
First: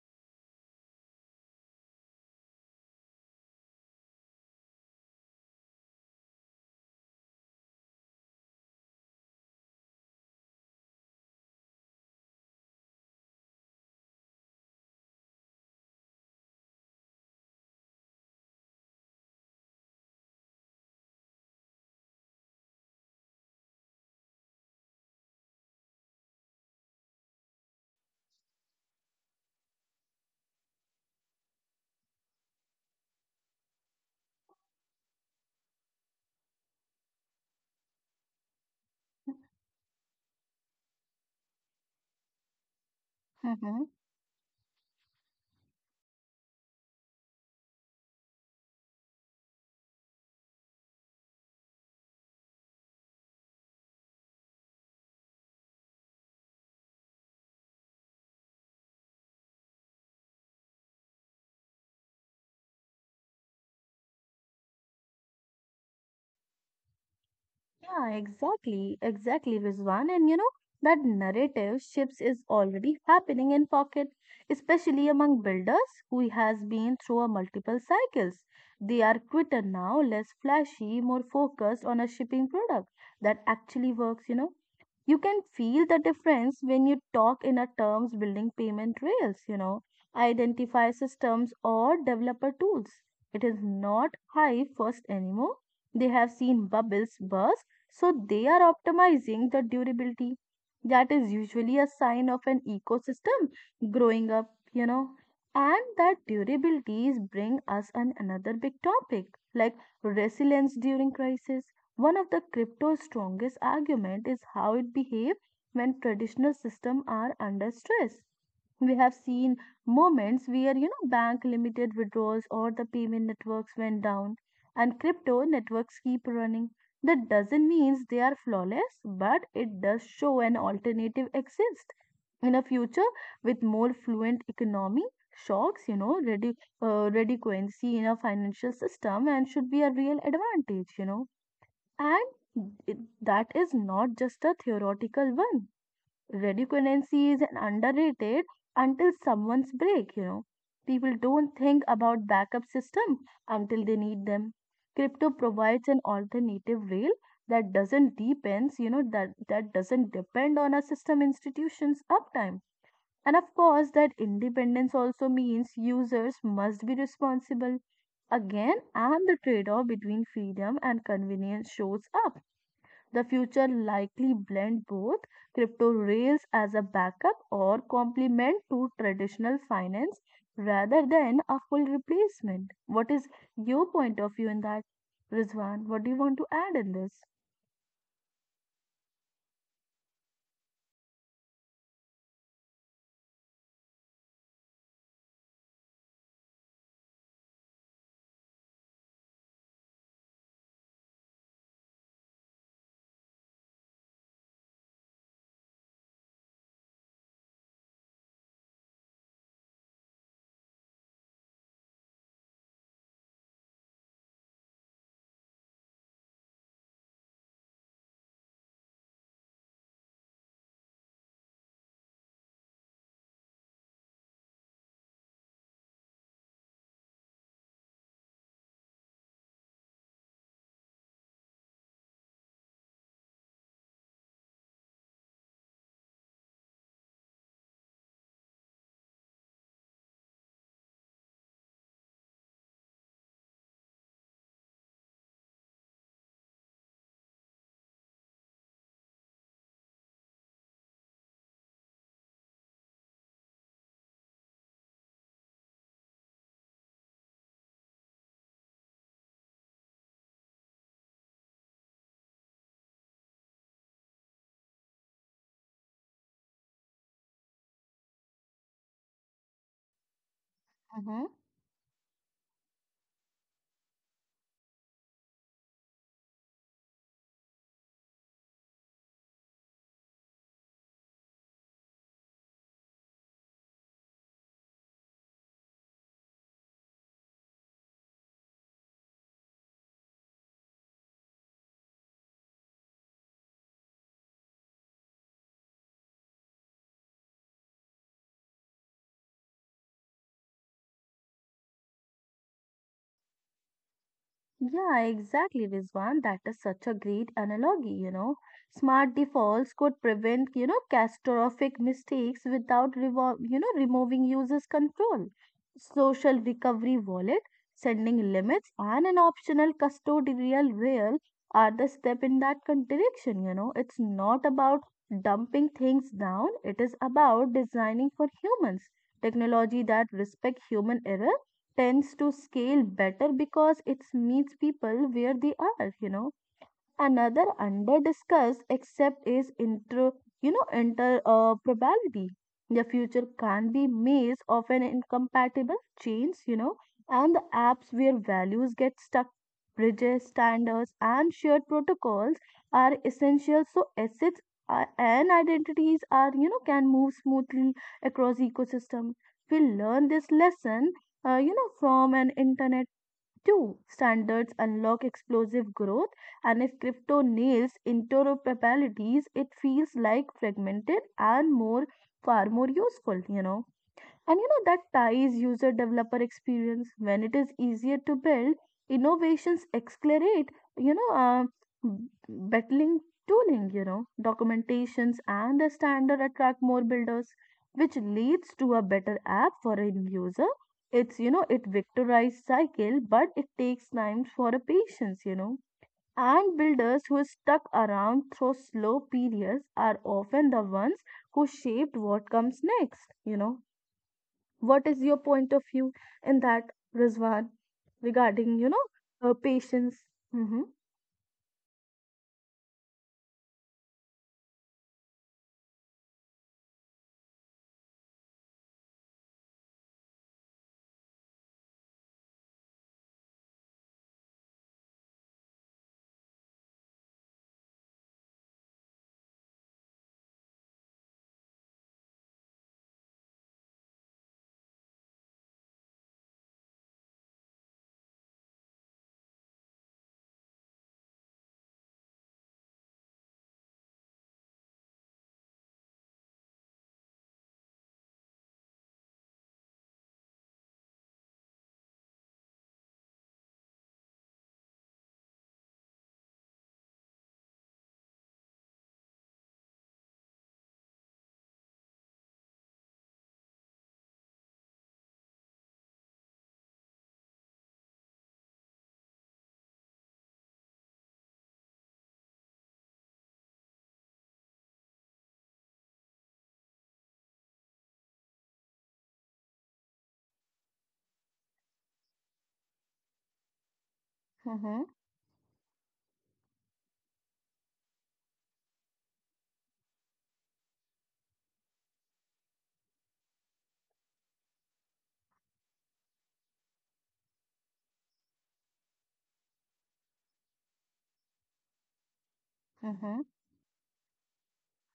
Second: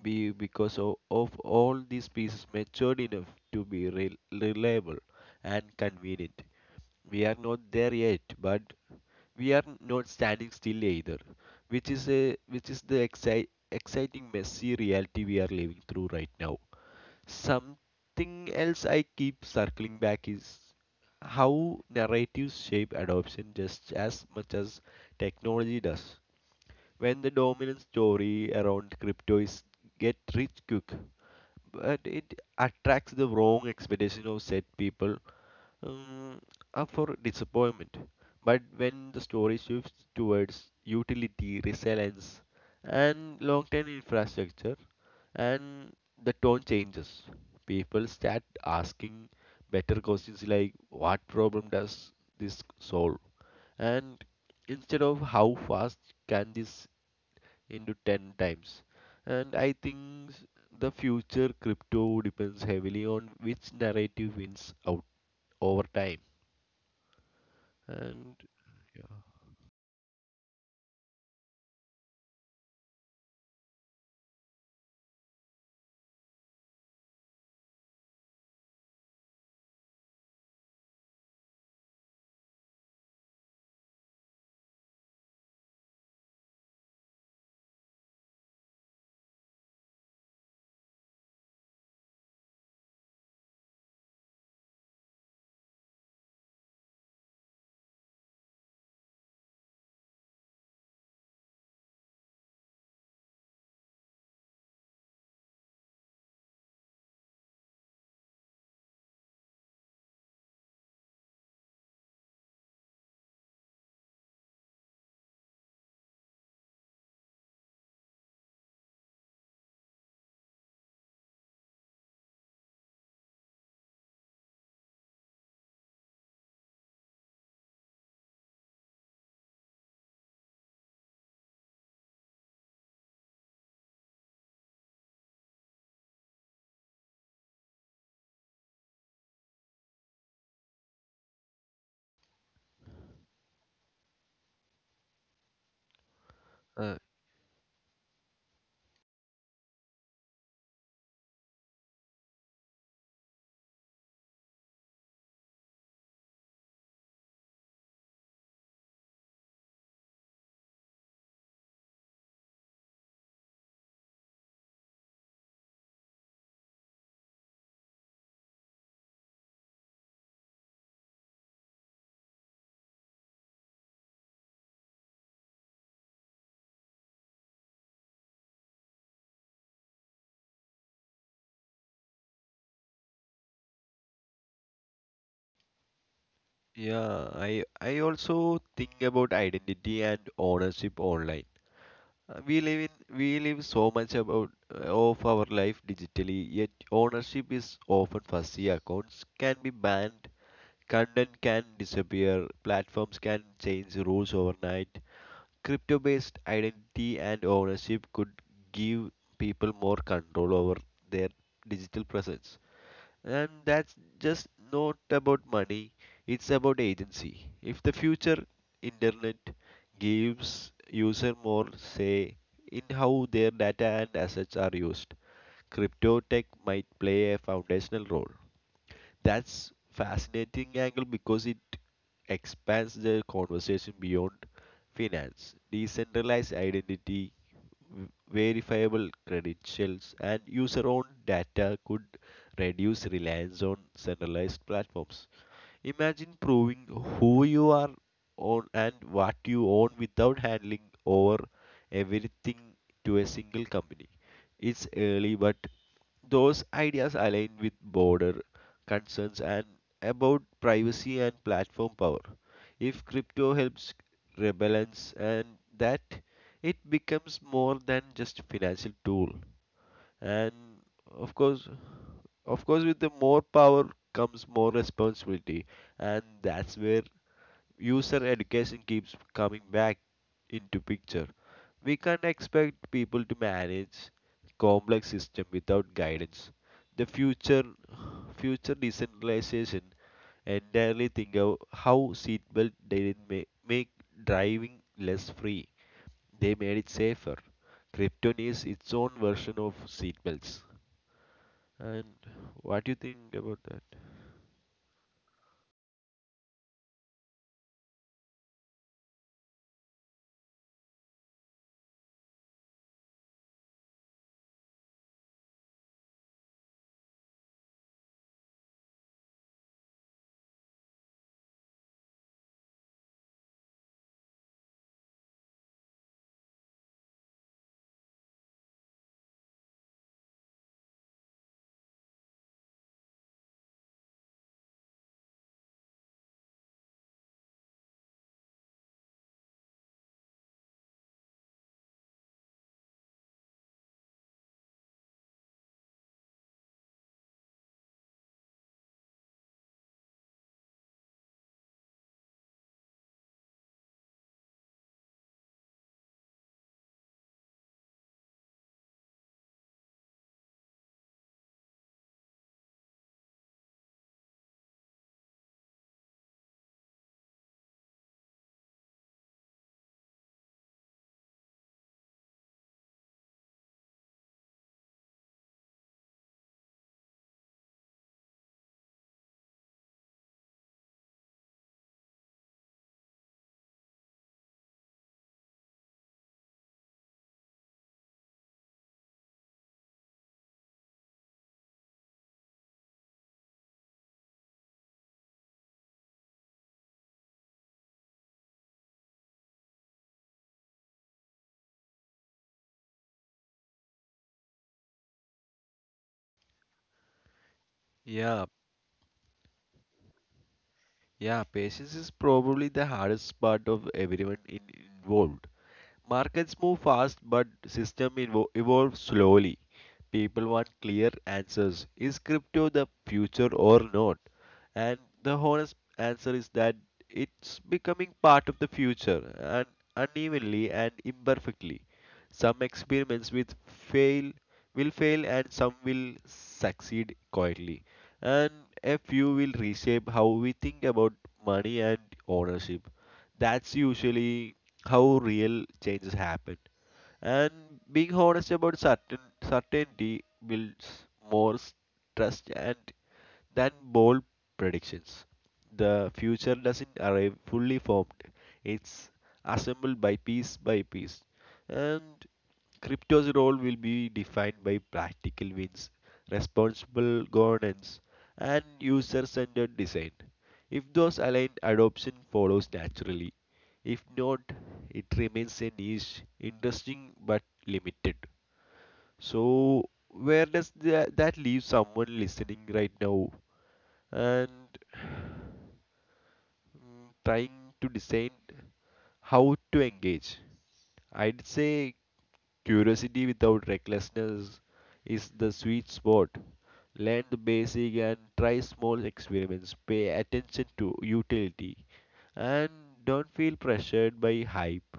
B: be because of all these pieces matured enough to be reliable and convenient. We are not there yet, but we are not standing still either, which is the exciting messy reality we are living through right now. Something else I keep circling back is how narratives shape adoption just as much as technology does. When the dominant story around crypto is get rich quick, but it attracts the wrong expectation of set people um, up for disappointment. But when the story shifts towards utility, resilience, and long
A: Mm-hmm.
B: term infrastructure, and the tone changes. People start asking better questions like what problem does this solve? And instead of how fast can this into 10 times? And I think, the future crypto depends heavily on which narrative wins out over time.
A: Yeah,
B: And
A: exactly,
B: yeah.
A: exactly, Rizwan. And you know, that narrative shifts is already happening in pocket, especially among builders who has been through a multiple cycles. They are quitter now, less flashy, more focused on a shipping product that actually works, you know. You can feel the difference when you talk in a terms building payment rails, you know, identify systems or developer tools. It is not high first anymore. They have seen bubbles burst so they are optimizing the durability. That is usually a sign of an ecosystem growing up, you know. And that durabilities bring us an another big topic like resilience during crisis. One of the crypto's strongest argument is how it behave when traditional systems are under stress. We have seen moments where you know bank limited withdrawals or the payment networks went down and crypto networks keep running. That doesn't mean they are flawless, but it does show an alternative exists in a future with more fluent economy, shocks, you know, redundancy in a financial system, and should be a real advantage, you know. And it, that is not just a theoretical one.
B: Uh,
A: Redundancy is an underrated until someone's break, you know. People don't think about backup system until they need them. Crypto provides an alternative rail that doesn't depends, that doesn't depend on a system institution's uptime. And of course, that independence also means users must be responsible. Again, and the trade-off between freedom and convenience shows up. The future likely blend both crypto rails as a backup or complement to traditional finance rather than a full replacement. What is your point of view in that, Rizwan? What do you want to add in this?
B: yeah, I also think about identity and ownership online. We live so much about of our life digitally, yet ownership is often fuzzy. Accounts can be banned, content can disappear, platforms can change rules overnight. Crypto-based identity and ownership could give people more control over their digital presence. And that's just not about money, it's about agency. If the future internet gives user more say in how their data and assets are used, crypto tech might play a foundational role. That's fascinating angle because it expands the conversation beyond finance. Decentralized identity, verifiable credentials, and user-owned data could reduce reliance on centralized platforms. Imagine proving who you are on and what you own without handling over everything to a single company. It's early, but those ideas align with border concerns and about privacy and platform power. If crypto helps rebalance and that, it becomes more than just financial tool. And
A: Mhm.
B: of course, of course, with the more power comes more responsibility, and that's where user education keeps coming back into picture. We can't expect people to manage complex system without guidance. The future decentralization entirely think of how seatbelt didn't make driving less free. They made it safer. Krypton is its own version of seatbelts. And what do you think about that?
A: Yeah, exactly, Rizwan. That is such a great analogy, you know. Smart defaults could prevent, you know, catastrophic mistakes without revol you know, removing users' control. Social recovery wallet, sending limits, and an optional custodial rail are the step in that direction, you know. It's not about dumping things down, it is about designing for humans. Technology that respect human error tends to scale better because it meets people where they are, you know. Another underdiscussed except is intro, you know, inter probability. The future can be maze of an incompatible chains, you know, and the apps where values get stuck, bridges, standards, and shared protocols are essential. So assets are, and identities are, you know, can move smoothly across ecosystem. We learn this lesson, you know, from an internet Two, standards unlock explosive growth, and if crypto nails interoperabilities, it feels like fragmented and more far more useful, you know. And you know that ties user developer experience when it is easier to build, innovations accelerate, you know, uh, battling tooling, you know, documentations and the standard attract more builders, which leads to a better app for a user. It's, you know, it victorized cycle, but it takes time for a patience, you know. And builders who are stuck around through slow periods are often the ones who shaped what comes next, you know. What is your point of view in that, Rizwan,
B: Yeah,
A: regarding, patience? Mm-hmm,
B: yeah, patience is probably the hardest part of everyone involved. Markets move fast, but system evolve slowly. People want clear answers. Is crypto the future or not? And the honest answer is that it's becoming part of the future, and unevenly and imperfectly. Some experiments with fail will fail, and some will succeed quietly. And a few will reshape how we think about money and ownership that's usually how real changes happen. And being honest about certainty builds more trust and than bold predictions. The future doesn't arrive fully formed; it's assembled by piece by piece. And Crypto's role will be defined by practical wins, responsible governance, and user centered design. If those align, adoption follows naturally. If not, it remains a niche, interesting but limited. So, where does that leave someone listening right now and
A: mm-hmm,
B: trying to decide how to engage? I'd say curiosity without recklessness is the sweet spot. Learn the basic and try small experiments. Pay attention to utility and
A: mm-hmm,
B: don't feel pressured by hype.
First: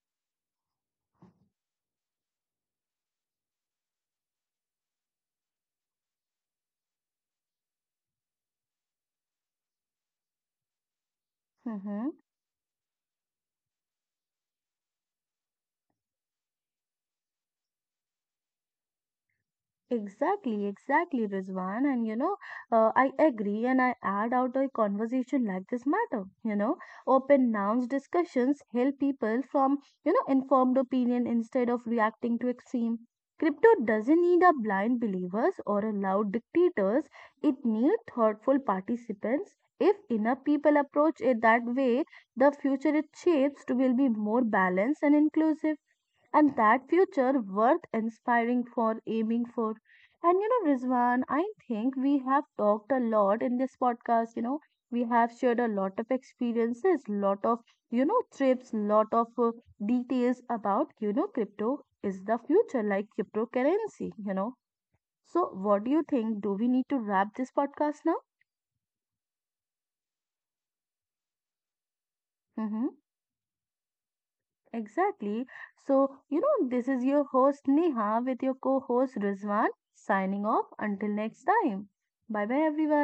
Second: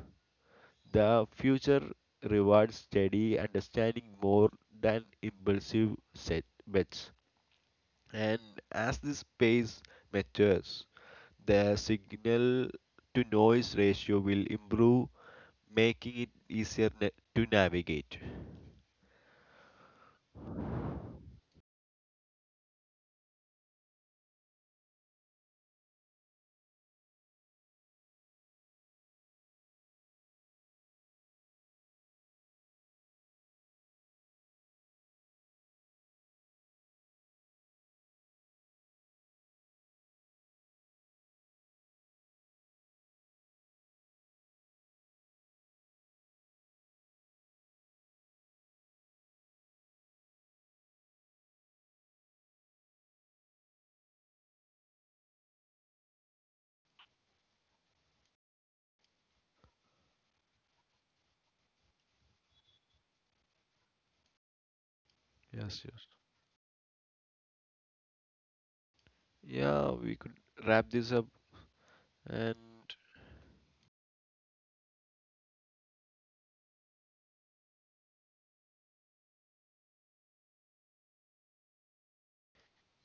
B: The future rewards steady understanding more than impulsive set bets. And as this space matures, the
A: mm-hmm.
B: signal to noise ratio will improve, making it easier to navigate.
A: Exactly, exactly, Rizwan. And you know, I agree and I add out a conversation like this matter. You know, open nouns discussions help people from, you know, informed opinion instead of reacting to extreme. Crypto doesn't need a blind believers or a loud dictators. It needs thoughtful participants. If enough people approach it that way, the future it shapes to will be more balanced and inclusive, and that future worth inspiring for aiming for. And you know, Rizwan, I think we have talked a lot in this podcast, you know. We have shared a lot of experiences, lot of, you know, trips, lot of, details about, you know, crypto is the future like cryptocurrency, you know. So
B: Yes.
A: what do you
B: yes.
A: think, do we need to wrap this podcast now?
B: Yeah, we could wrap this up
A: Mm-hmm.
B: and
A: Exactly. So, you know, this is your host Neha with your co host Rizwan signing off until next time. Bye bye, everyone.